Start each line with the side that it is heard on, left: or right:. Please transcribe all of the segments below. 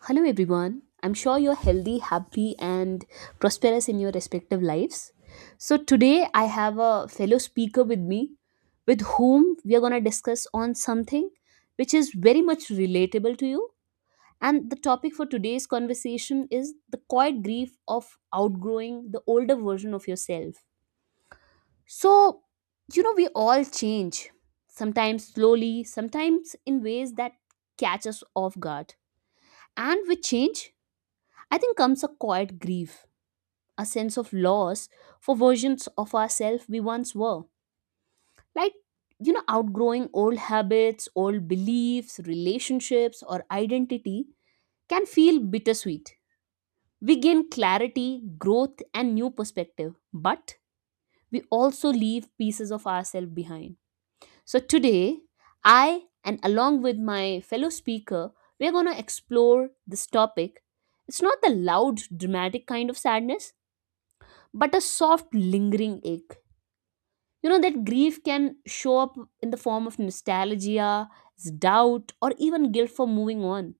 right: Hello, everyone. I'm sure you're healthy, happy, and prosperous in your respective lives. So, today I have a fellow speaker with me with whom we are going to discuss on something which is very much relatable to you. And the topic for today's conversation is the quiet grief of outgrowing the older version of yourself. So, you know, we all change, sometimes slowly, sometimes in ways that catch us off guard. And with change, I think comes a quiet grief, a sense of loss for versions of ourselves we once were. Like, you know, outgrowing old habits, old beliefs, relationships, or identity can feel bittersweet. We gain clarity, growth, and new perspective, but we also leave pieces of ourselves behind. So, today, I and along with my fellow speaker, we're going to explore this topic. It's not the loud, dramatic kind of sadness but a soft lingering ache, you know, that grief can show up in the form of nostalgia, doubt, or even guilt for moving on.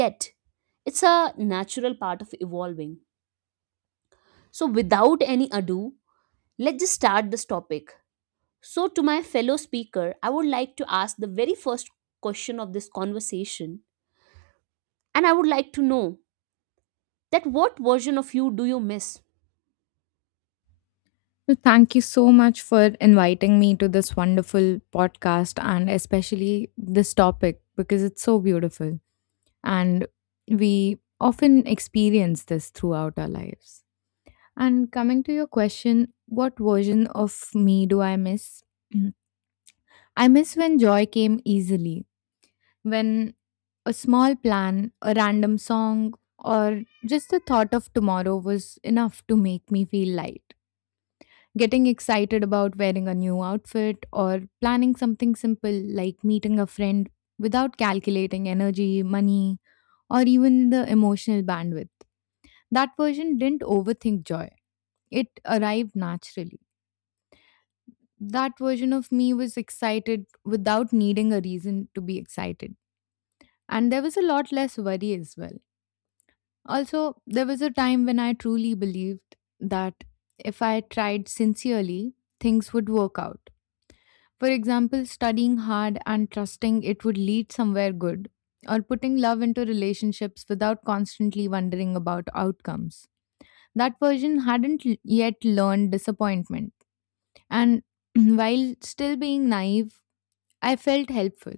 right: Yet it's a natural part of evolving. So without any ado, let's just start this topic. So to my fellow speaker, I would like to ask the very first question of this conversation, and I would like to know that what version of you do you miss?
left: Well, thank you so much for inviting me to this wonderful podcast and especially this topic because it's so beautiful. And we often experience this throughout our lives. And coming to your question, what version of me do I miss? Mm. I miss when joy came easily, when a small plan, a random song, or just the thought of tomorrow was enough to make me feel light. Getting excited about wearing a new outfit or planning something simple like meeting a friend without calculating energy, money, or even the emotional bandwidth. That version didn't overthink joy, it arrived naturally. That version of me was excited without needing a reason to be excited. And there was a lot less worry as well. Also, there was a time when I truly believed that if I tried sincerely, things would work out. For example, studying hard and trusting it would lead somewhere good, or putting love into relationships without constantly wondering about outcomes. That version hadn't yet learned disappointment, and while still being naive, I felt helpful,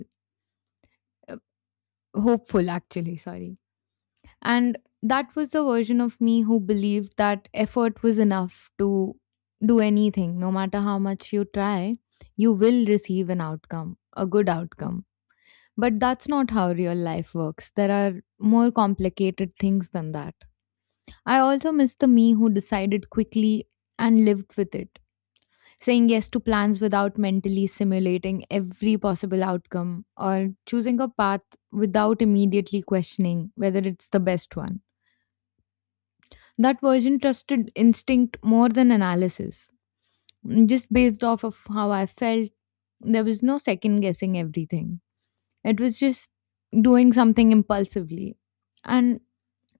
left: uh, hopeful actually, sorry. And that was the version of me who believed that effort was enough to do anything. No matter how much you try, you will receive an outcome, a good outcome. But that's not how real life works. There are more complicated things than that. I also miss the me who decided quickly and lived with it, saying yes to plans without mentally simulating every possible outcome, or choosing a path without immediately questioning whether it's the best one. That version trusted instinct more than analysis, just based off of how I felt. There was no second guessing everything. It was just doing something impulsively. And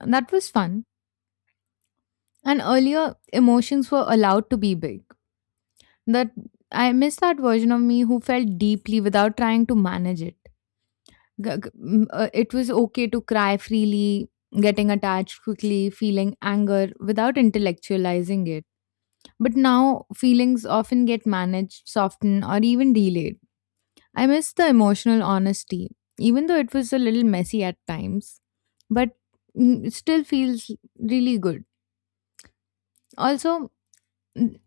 left: that was fun. And earlier, emotions were allowed to be big. That I miss that version of me who felt deeply without trying to manage it. It was okay to cry freely, getting attached quickly, feeling anger without intellectualizing it. But now, feelings often get managed, softened, or even delayed. I miss the emotional honesty, even though it was a little messy at times, but it still feels really good. Also,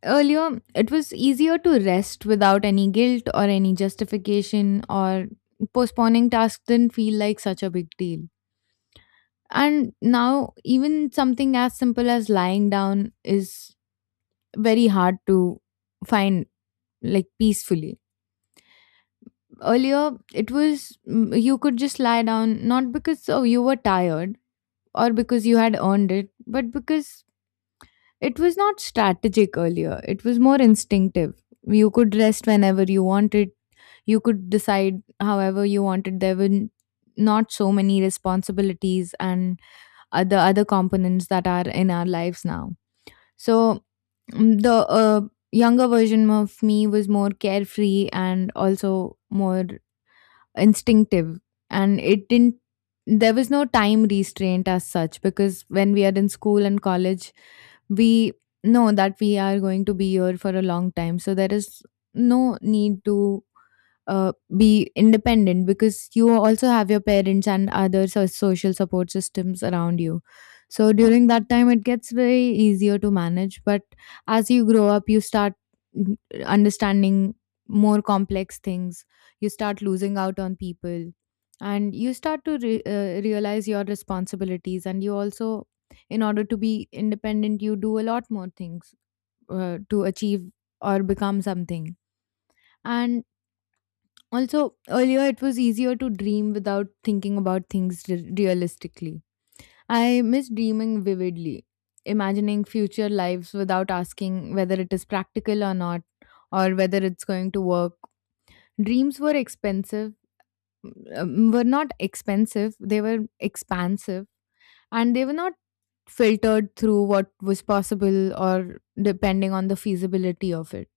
left: earlier, it was easier to rest without any guilt or any justification, or postponing tasks didn't feel like such a big deal. And now, even something as simple as lying down is very hard to find, like, peacefully. Earlier, you could just lie down, not because oh, you were tired or because you had earned it, but because it was not strategic. Earlier, it was more instinctive. You could rest whenever you wanted, you could decide however you wanted. Not so many responsibilities and other components that are in our lives now. So, the uh, younger version of me was more carefree and also more instinctive, and it didn't, there was no time restraint as such, because when we are in school and college, we know that we are going to be here for a long time, so there is no need to be independent because you also have your parents and other social support systems around you. So during that time it gets very easier to manage, but as you grow up you start mm, understanding more complex things. You start losing out on people, and you start to realize your responsibilities, and you also, in order to be independent, you do a lot more things to achieve or become something. And also, earlier it was easier to dream without thinking about things realistically. I miss dreaming vividly, imagining future lives without asking whether it is practical or not, or whether it's going to work. Dreams were expensive, were not expensive, they were expansive. And they were not filtered through what was possible or depending on the feasibility of it.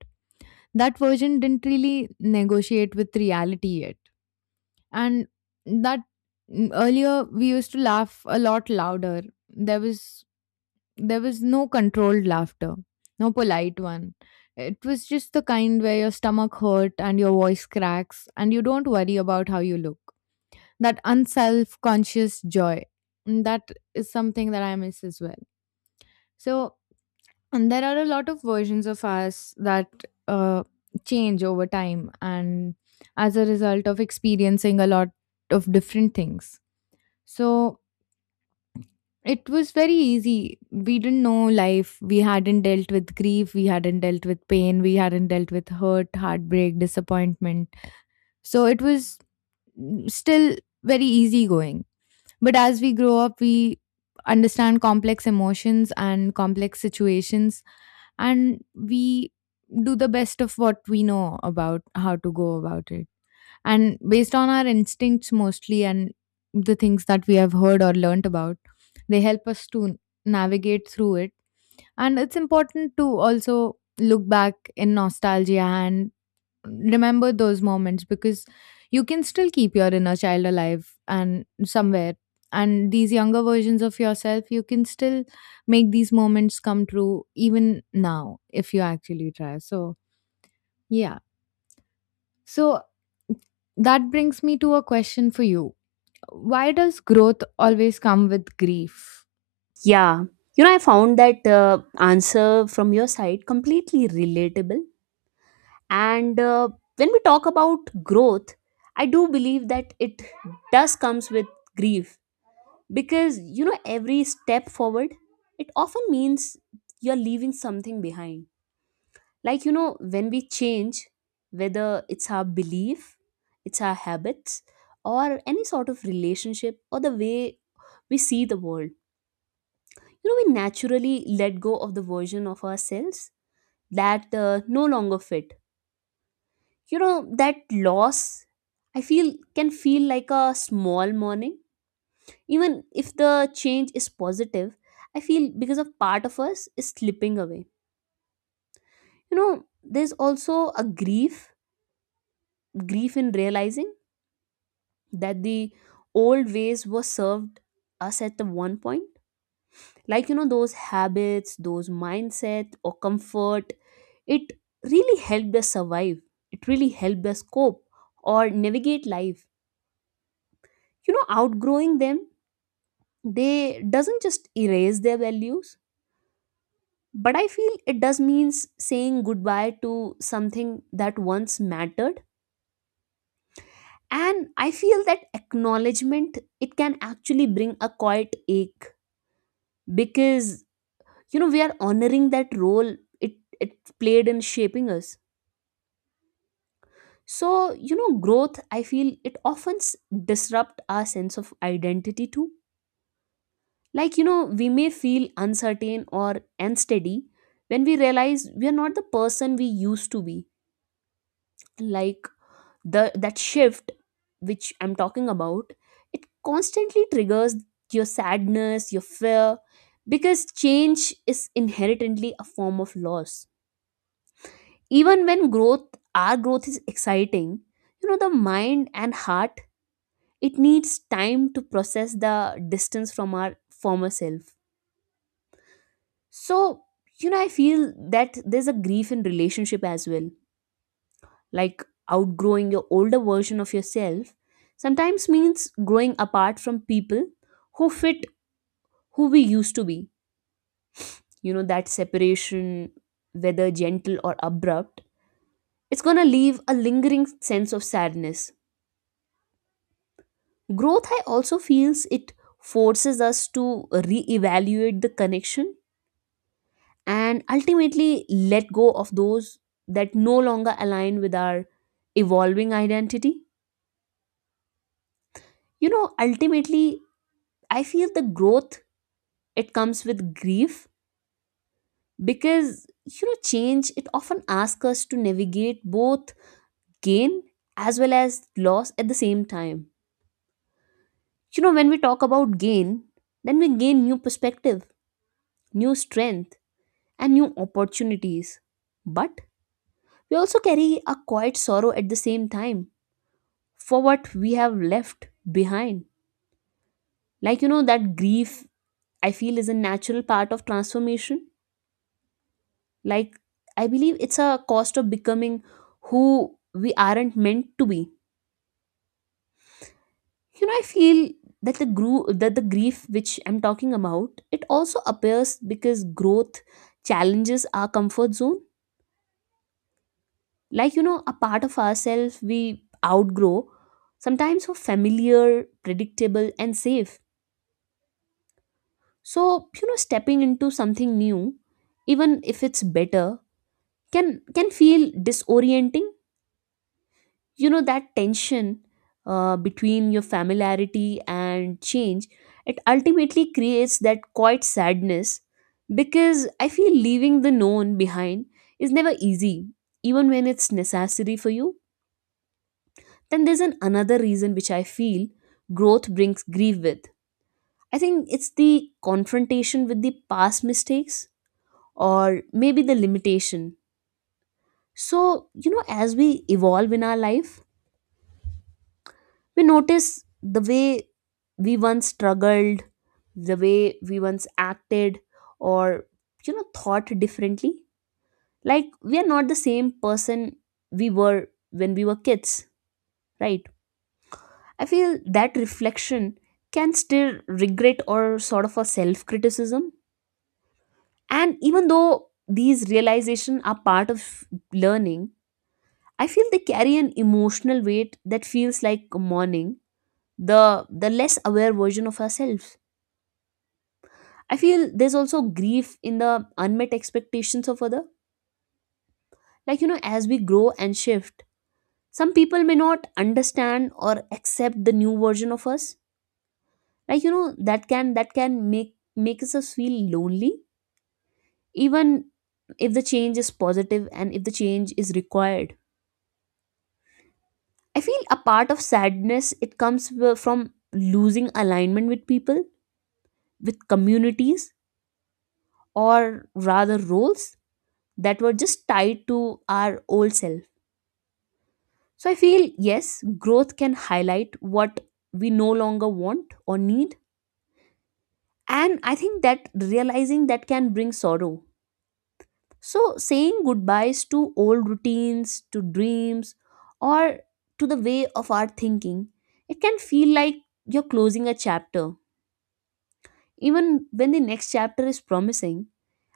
left: That version didn't really negotiate with reality yet. And that, earlier we used to laugh a lot louder. there was there was no controlled laughter, no polite one. It was just the kind where your stomach hurt and your voice cracks and you don't worry about how you look. That unself-conscious joy. And that is something that I miss as well. So, and there are a lot of versions of us that uh, change over time, and as a result of experiencing a lot of different things. So, it was very easy. We didn't know life. We hadn't dealt with grief. We hadn't dealt with pain. We hadn't dealt with hurt, heartbreak, disappointment. So it was, still very easygoing. But as we grow up, we understand complex emotions and complex situations, and we do the best of what we know about how to go about it. And based on our instincts mostly and the things that we have heard or learnt about, they help us to navigate through it. And it's important to also look back in nostalgia and remember those moments, because you can still keep your inner child alive and somewhere, and these younger versions of yourself, you can still make these moments come true even now if you actually try. So yeah. So that brings me to a question for you: why does growth always come with grief?
right: Yeah, you know, I found that answer from your side completely relatable, and when we talk about growth, I do believe that it does comes with grief because, you know, every step forward, it often means you're leaving something behind. Like, you know, when we change, whether it's our belief, it's our habits, or any sort of relationship, or the way we see the world, you know, we naturally let go of the version of ourselves that no longer fit. You know, that loss, I feel, can feel like a small mourning, even if the change is positive. I feel because a part of us is slipping away. You know, there's also a grief in realizing that the old ways were served us at the one point. Like, you know, those habits, those mindset, or comfort, it really helped us survive, it really helped us cope, or navigate life. You know, outgrowing them, they doesn't just erase their values, but I feel it does means saying goodbye to something that once mattered. And I feel that acknowledgement, it can actually bring a quiet ache because, you know, we are honoring that role it played in shaping us. So, you know, growth, I feel it often disrupt our sense of identity too. Like, you know, we may feel uncertain or unsteady when we realize we are not the person we used to be. Like the that shift which I'm talking about, it constantly triggers your sadness, your fear, because change is inherently a form of loss. Even when growth, our growth is exciting, you know, the mind and heart, it needs time to process the distance from our former self. So, you know, I feel that there's a grief in relationship as well. Like outgrowing your older version of yourself sometimes means growing apart from people who fit who we used to be. You know, that separation, whether gentle or abrupt, it's gonna leave a lingering sense of sadness. Growth, I also feels it forces us to reevaluate the connection and ultimately let go of those that no longer align with our evolving identity. You know, ultimately, I feel the growth, it comes with grief because, you know, change, it often asks us to navigate both gain as well as loss at the same time. You know, when we talk about gain, then we gain new perspective, new strength, and new opportunities. But we also carry a quiet sorrow at the same time for what we have left behind. Like, you know, that grief, I feel, is a natural part of transformation. Like, I believe it's a cost of becoming who we aren't meant to be. You know, I feel that that the grief which I'm talking about, it also appears because growth challenges our comfort zone. Like, you know, a part of ourselves we outgrow, sometimes so familiar, predictable, and safe. So, you know, stepping into something new, even if it's better, can feel disorienting. You know, that tension between your familiarity and change, it ultimately creates that quiet sadness because I feel leaving the known behind is never easy, even when it's necessary for you. Then there's an another reason which I feel growth brings grief with. I think it's the confrontation with the past mistakes or maybe the limitation. So, you know, as we evolve in our life, we notice the way we once struggled, the way we once acted, or, you know, thought differently. Like, we are not the same person we were when we were kids, right? I feel that reflection can stir regret or sort of a self criticism. And even though these realizations are part of learning, I feel they carry an emotional weight that feels like mourning, the less aware version of ourselves. I feel there's also grief in the unmet expectations of other. Like, you know, as we grow and shift, some people may not understand or accept the new version of us. Like, you know, that can make us feel lonely, even if the change is positive and if the change is required. I feel a part of sadness it comes from losing alignment with people, with communities, or rather roles that were just tied to our old self. So I feel yes, growth can highlight what we no longer want or need. And I think that realizing that can bring sorrow. So saying goodbyes to old routines, to dreams, or to the way of our thinking, it can feel like you're closing a chapter, even when the next chapter is promising.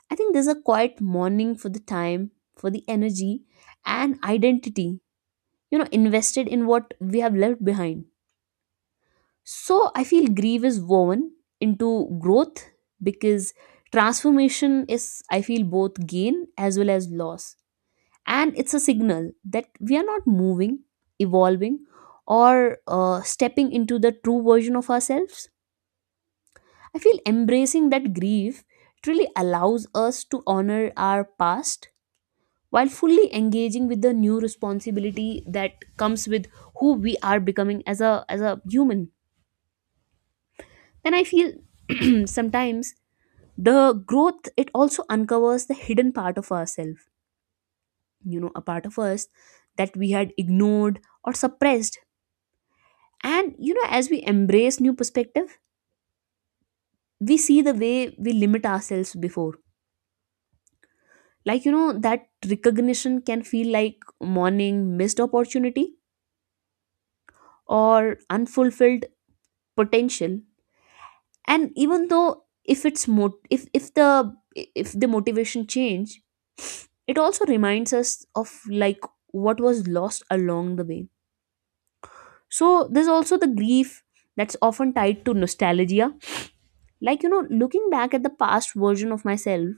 right: I think there's a quiet mourning for the time, for the energy and identity, you know, invested in what we have left behind. So I feel grief is woven into growth because transformation is, I feel, both gain as well as loss. And it's a signal that we are not moving, evolving, or stepping into the true version of ourselves. I feel embracing that grief, it really allows us to honor our past while fully engaging with the new responsibility that comes with who we are becoming as a human. And I feel sometimes the growth, it also uncovers the hidden part of ourselves. You know, a part of us that we had ignored or suppressed. And, you know, as we embrace new perspective, we see the way we limit ourselves before. Like, you know, that recognition can feel like mourning missed opportunity or unfulfilled potential. And even though if it's mo- if the if the motivation change, it also reminds us of like what was lost along the way. So there's also the grief that's often tied to nostalgia. Like, you know, looking back at the past version of myself,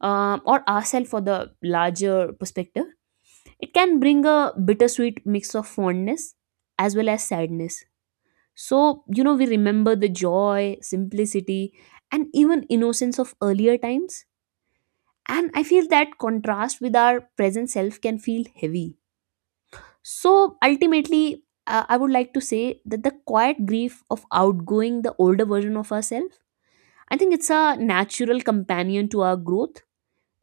right: or ourselves for the larger perspective, it can bring a bittersweet mix of fondness as well as sadness. So, you know, we remember the joy, simplicity, and even innocence of earlier times. And I feel that contrast with our present self can feel heavy. So, ultimately, I would like to say that the quiet grief of outgoing the older version of ourselves, I think it's a natural companion to our growth.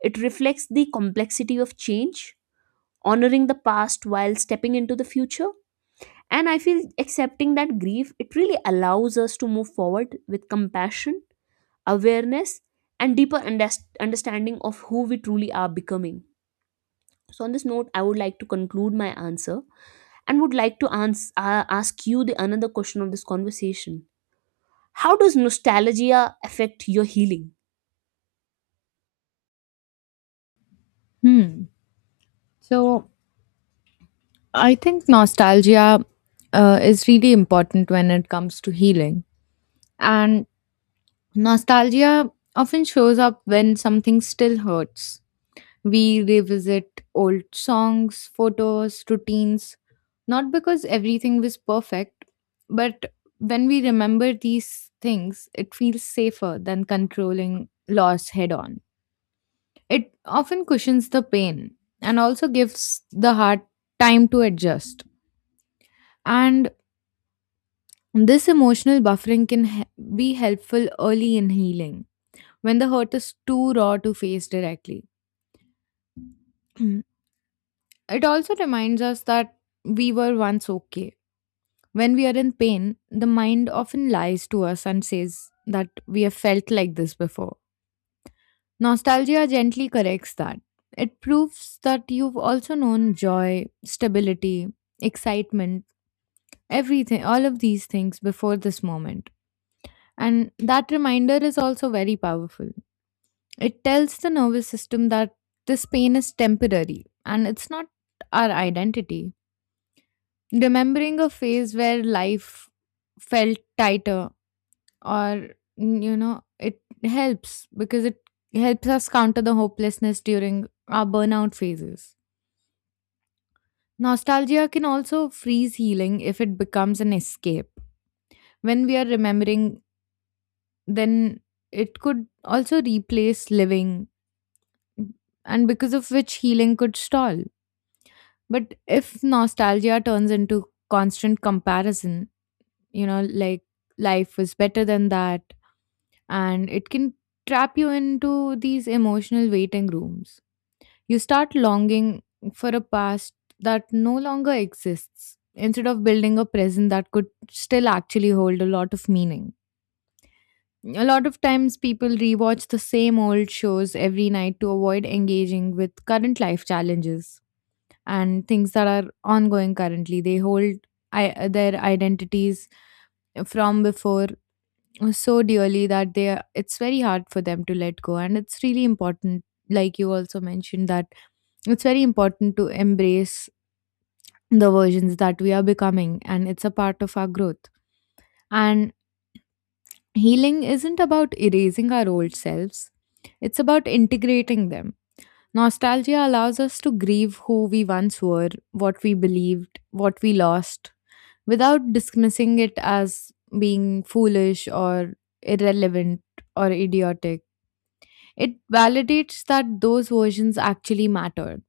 right: It reflects the complexity of change, honoring the past while stepping into the future. And I feel accepting that grief, it really allows us to move forward with compassion, awareness, and deeper understanding of who we truly are becoming. So, on this note, I would like to conclude my answer and would like to ask you the another question of this conversation. How does nostalgia affect your healing?
left: Hmm. So I think nostalgia is really important when it comes to healing. And nostalgia often shows up when something still hurts. We revisit old songs, photos, routines, not because everything was perfect, but when we remember these things, it feels safer than controlling loss head on. It often cushions the pain and also gives the heart time to adjust. And this emotional buffering can be helpful early in healing, when the hurt is too raw to face directly. It also reminds us that we were once okay. When we are in pain, the mind often lies to us and says that we have felt like this before. Nostalgia gently corrects that. It proves that you've also known joy, stability, excitement, everything, all of these things before this moment. And that reminder is also very powerful. It tells the nervous system that this pain is temporary and it's not our identity. Remembering a phase where life felt tighter or, you know, it helps because it helps us counter the hopelessness during our burnout phases. Nostalgia can also freeze healing if it becomes an escape. When we are remembering, then it could also replace living, and because of which healing could stall. But if nostalgia turns into constant comparison, you know, like life was better than that, and it can trap you into these emotional waiting rooms. You start longing for a past that no longer exists, instead of building a present that could still actually hold a lot of meaning. A lot of times, people rewatch the same old shows every night to avoid engaging with current life challenges and things that are ongoing currently. They hold their identities from before so dearly that they are, it's very hard for them to let go. And it's really important, like you also mentioned, that it's very important to embrace the versions that we are becoming, and it's a part of our growth. And healing isn't about erasing our old selves, it's about integrating them. Nostalgia allows us to grieve who we once were, what we believed, what we lost, without dismissing it as being foolish or irrelevant or idiotic. It validates that those versions actually mattered.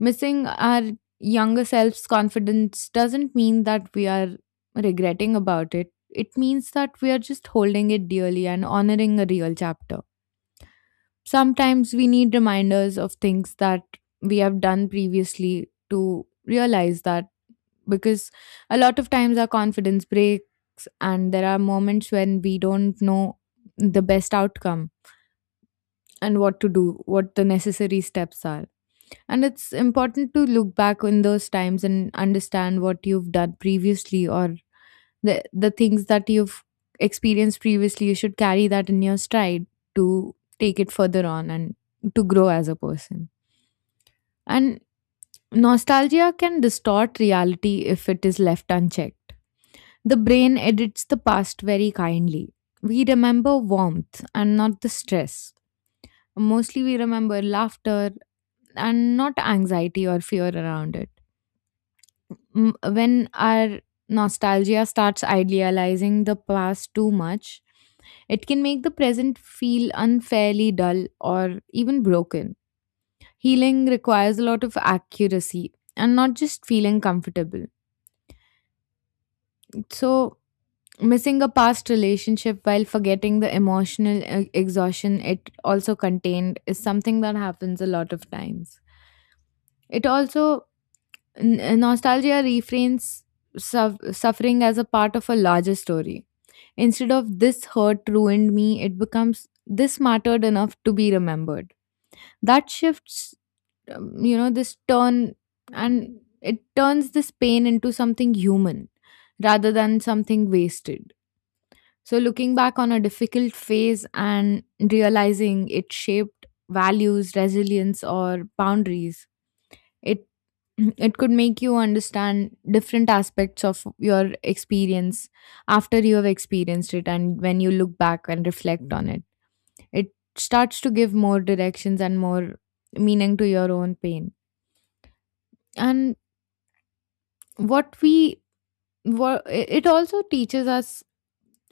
left: Missing our younger self's confidence doesn't mean that we are regretting about it. It means that we are just holding it dearly and honoring a real chapter. Sometimes we need reminders of things that we have done previously to realize that, because a lot of times our confidence breaks, and there are moments when we don't know the best outcome and what to do, what the necessary steps are. And it's important to look back on those times and understand what you've done previously, or the things that you've experienced previously. You should carry that in your stride to take it further on and to grow as a person. And nostalgia can distort reality if it is left unchecked. The brain edits the past very kindly. We remember warmth and not the stress. Mostly we remember laughter and not anxiety or fear around it. When our nostalgia starts idealizing the past too much, it can make the present feel unfairly dull or even broken. Healing requires a lot of accuracy and not just feeling comfortable. So, missing a past relationship while forgetting the emotional exhaustion it also contained is something that happens a lot of times. It also, nostalgia reframes suffering as a part of a larger story. Instead of this hurt ruined me, it becomes this mattered enough to be remembered. That shifts, you know, this turn, and it turns this pain into something human rather than something wasted. So, looking back on a difficult phase and realizing it shaped values, resilience, or boundaries, it It could make you understand different aspects of your experience after you have experienced it and when you look back and reflect on it. It starts to give more directions and more meaning to your own pain. And what we what it also teaches us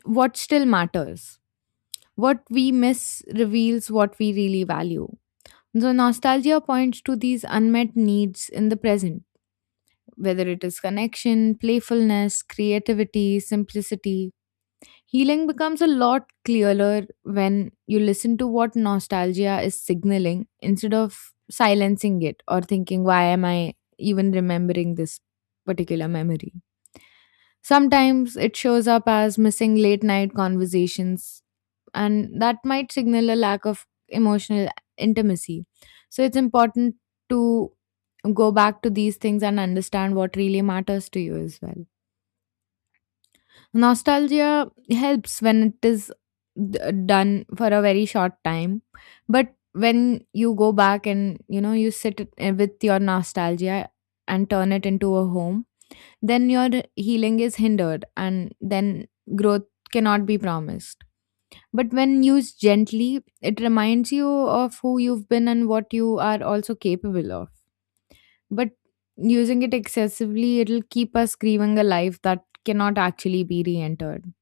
left: what still matters. What we miss reveals what we really value. So nostalgia points to these unmet needs in the present, whether it is connection, playfulness, creativity, simplicity. Healing becomes a lot clearer when you listen to what nostalgia is signaling instead of silencing it or thinking, why am I even remembering this particular memory? Sometimes it shows up as missing late night conversations, and that might signal a lack of emotional intimacy. So it's important to go back to these things and understand what really matters to you as well. Nostalgia helps when it is d- done for a very short time, but when you go back and you know you sit with your nostalgia and turn it into a home, then your healing is hindered and then growth cannot be promised. But when used gently, it reminds you of who you've been and what you are also capable of. But using it excessively, it'll keep us grieving a life that cannot actually be re entered.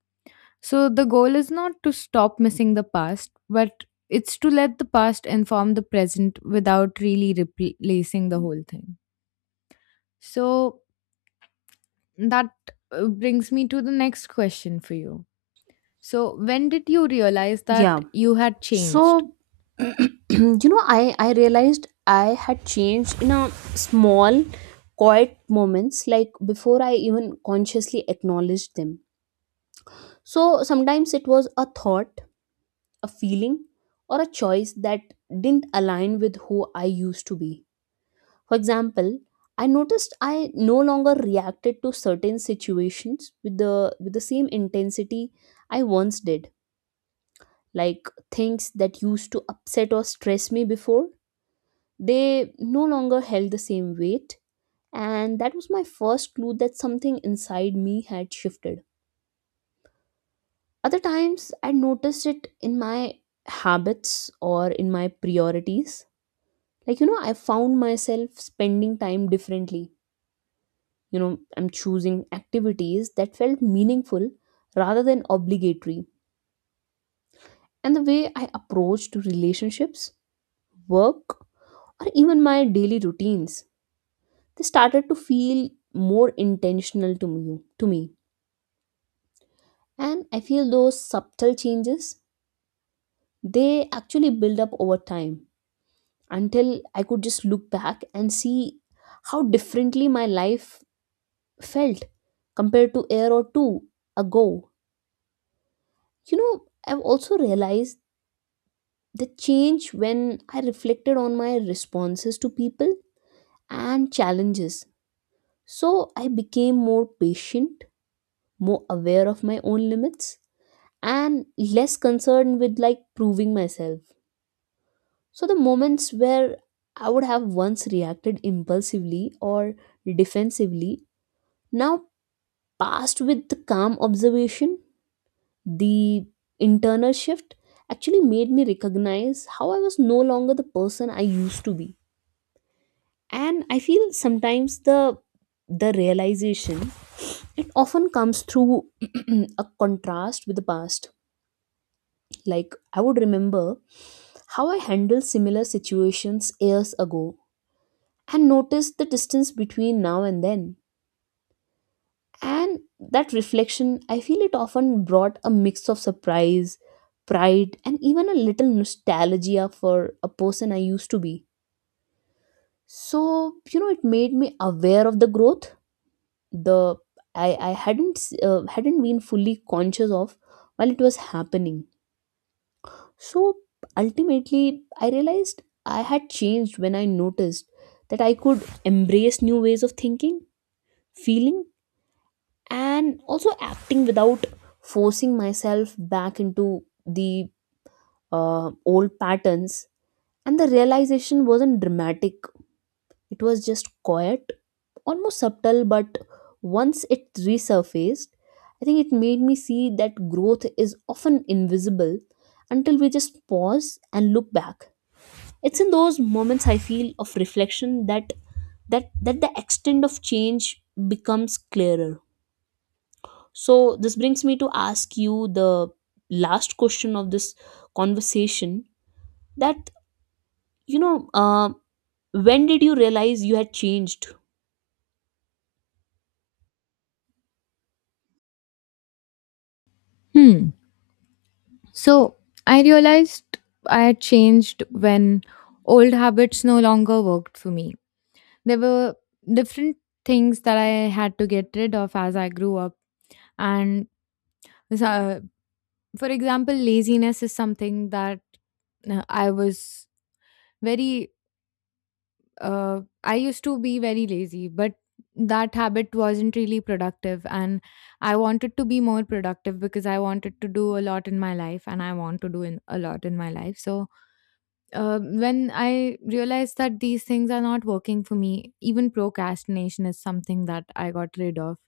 left: So the goal is not to stop missing the past, but it's to let the past inform the present without really replacing the whole thing. So that brings me to the next question for you. So, when did you realize that
right: Yeah.
left: you had changed?
right: So, you know, I realized I had changed in a small, quiet moments like before I even consciously acknowledged them. So sometimes it was a thought, a feeling, or a choice that didn't align with who I used to be. For example, I noticed I no longer reacted to certain situations with the same intensity I once did. Like things that used to upset or stress me before, they no longer held the same weight, and that was my first clue that something inside me had shifted. Other times I noticed it in my habits or in my priorities. Like, you know, I found myself spending time differently. You know, I'm choosing activities that felt meaningful rather than obligatory, and the way I approached relationships, work, or even my daily routines, they started to feel more intentional to me. And I feel those subtle changes, they actually build up over time until I could just look back and see how differently my life felt compared to a or two ago. You know, I've also realized the change when I reflected on my responses to people and challenges. So I became more patient, more aware of my own limits, and less concerned with like proving myself. So the moments where I would have once reacted impulsively or defensively now passed with the calm observation, the internal shift actually made me recognize how I was no longer the person I used to be. And I feel sometimes the realization, it often comes through a contrast with the past. Like I would remember how I handled similar situations years ago and notice the distance between now and then. And that reflection, I feel, it often brought a mix of surprise, pride, and even a little nostalgia for a person I used to be. So, you know, it made me aware of the growth, the I hadn't been fully conscious of while it was happening. So ultimately, I realized I had changed when I noticed that I could embrace new ways of thinking, feeling, and also acting without forcing myself back into the old patterns. And the realization wasn't dramatic, it was just quiet, almost subtle, but once it resurfaced, I think it made me see that growth is often invisible until we just pause and look back. It's in those moments, I feel, of reflection that that the extent of change becomes clearer. So, this brings me to ask you the last question of this conversation that, you know, when did you realize you had changed?
left: Hmm. So, I realized I had changed when old habits no longer worked for me. There were different things that I had to get rid of as I grew up. And, uh, for example, laziness is something that uh, I was very I used to be very lazy, but that habit wasn't really productive. And I wanted to be more productive because I wanted to do a lot in my life and I want to a lot in my life. So when I realized that these things are not working for me, even procrastination is something that I got rid of.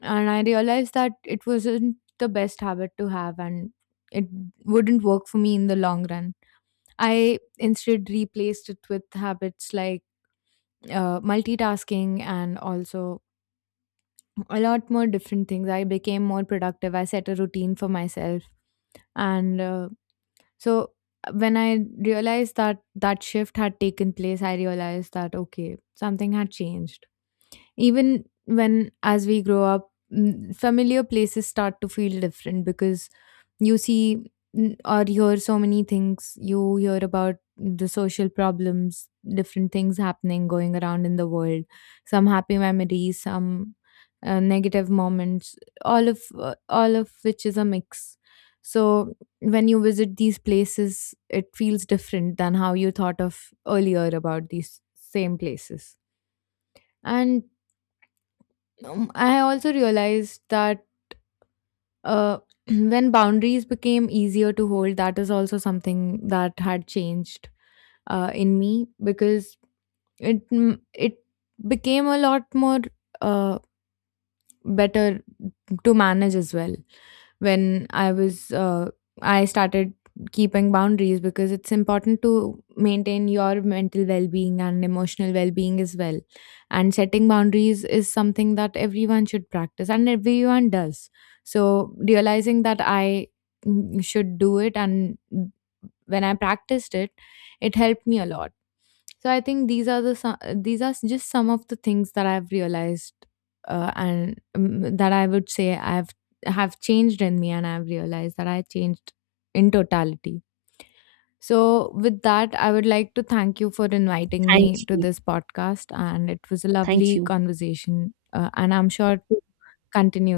left: And I realized that it wasn't the best habit to have and it wouldn't work for me in the long run. I instead replaced it with habits like multitasking and also a lot more different things. I became more productive. I set a routine for myself. And so When I realized that that shift had taken place, I realized that, okay, something had changed even when, as we grow up, familiar places start to feel different because you see or hear so many things. You hear about the social problems, different things happening, going around in the world, some happy memories, some negative moments, all of which is a mix. So when you visit these places, it feels different than how you thought of earlier about these same places. And I also realized that uh, when boundaries became easier to hold, that is also something that had changed in me because it became a lot more uh, better to manage as well. When I was I started keeping boundaries because it's important to maintain your mental well-being and emotional well-being as well, and setting boundaries is something that everyone should practice and everyone does. So realizing that I should do it, and when I practiced it, it helped me a lot. So I think these are these are just some of the things that I've realized, and that I would say I've have changed in me, and I've realized that I changed in totality. So with that I would like to thank you for inviting
right: Thank
left: me to
right: you.
left: this podcast, and it was a
right: Thank
left: lovely
right: you.
left: conversation and I'm sure to continue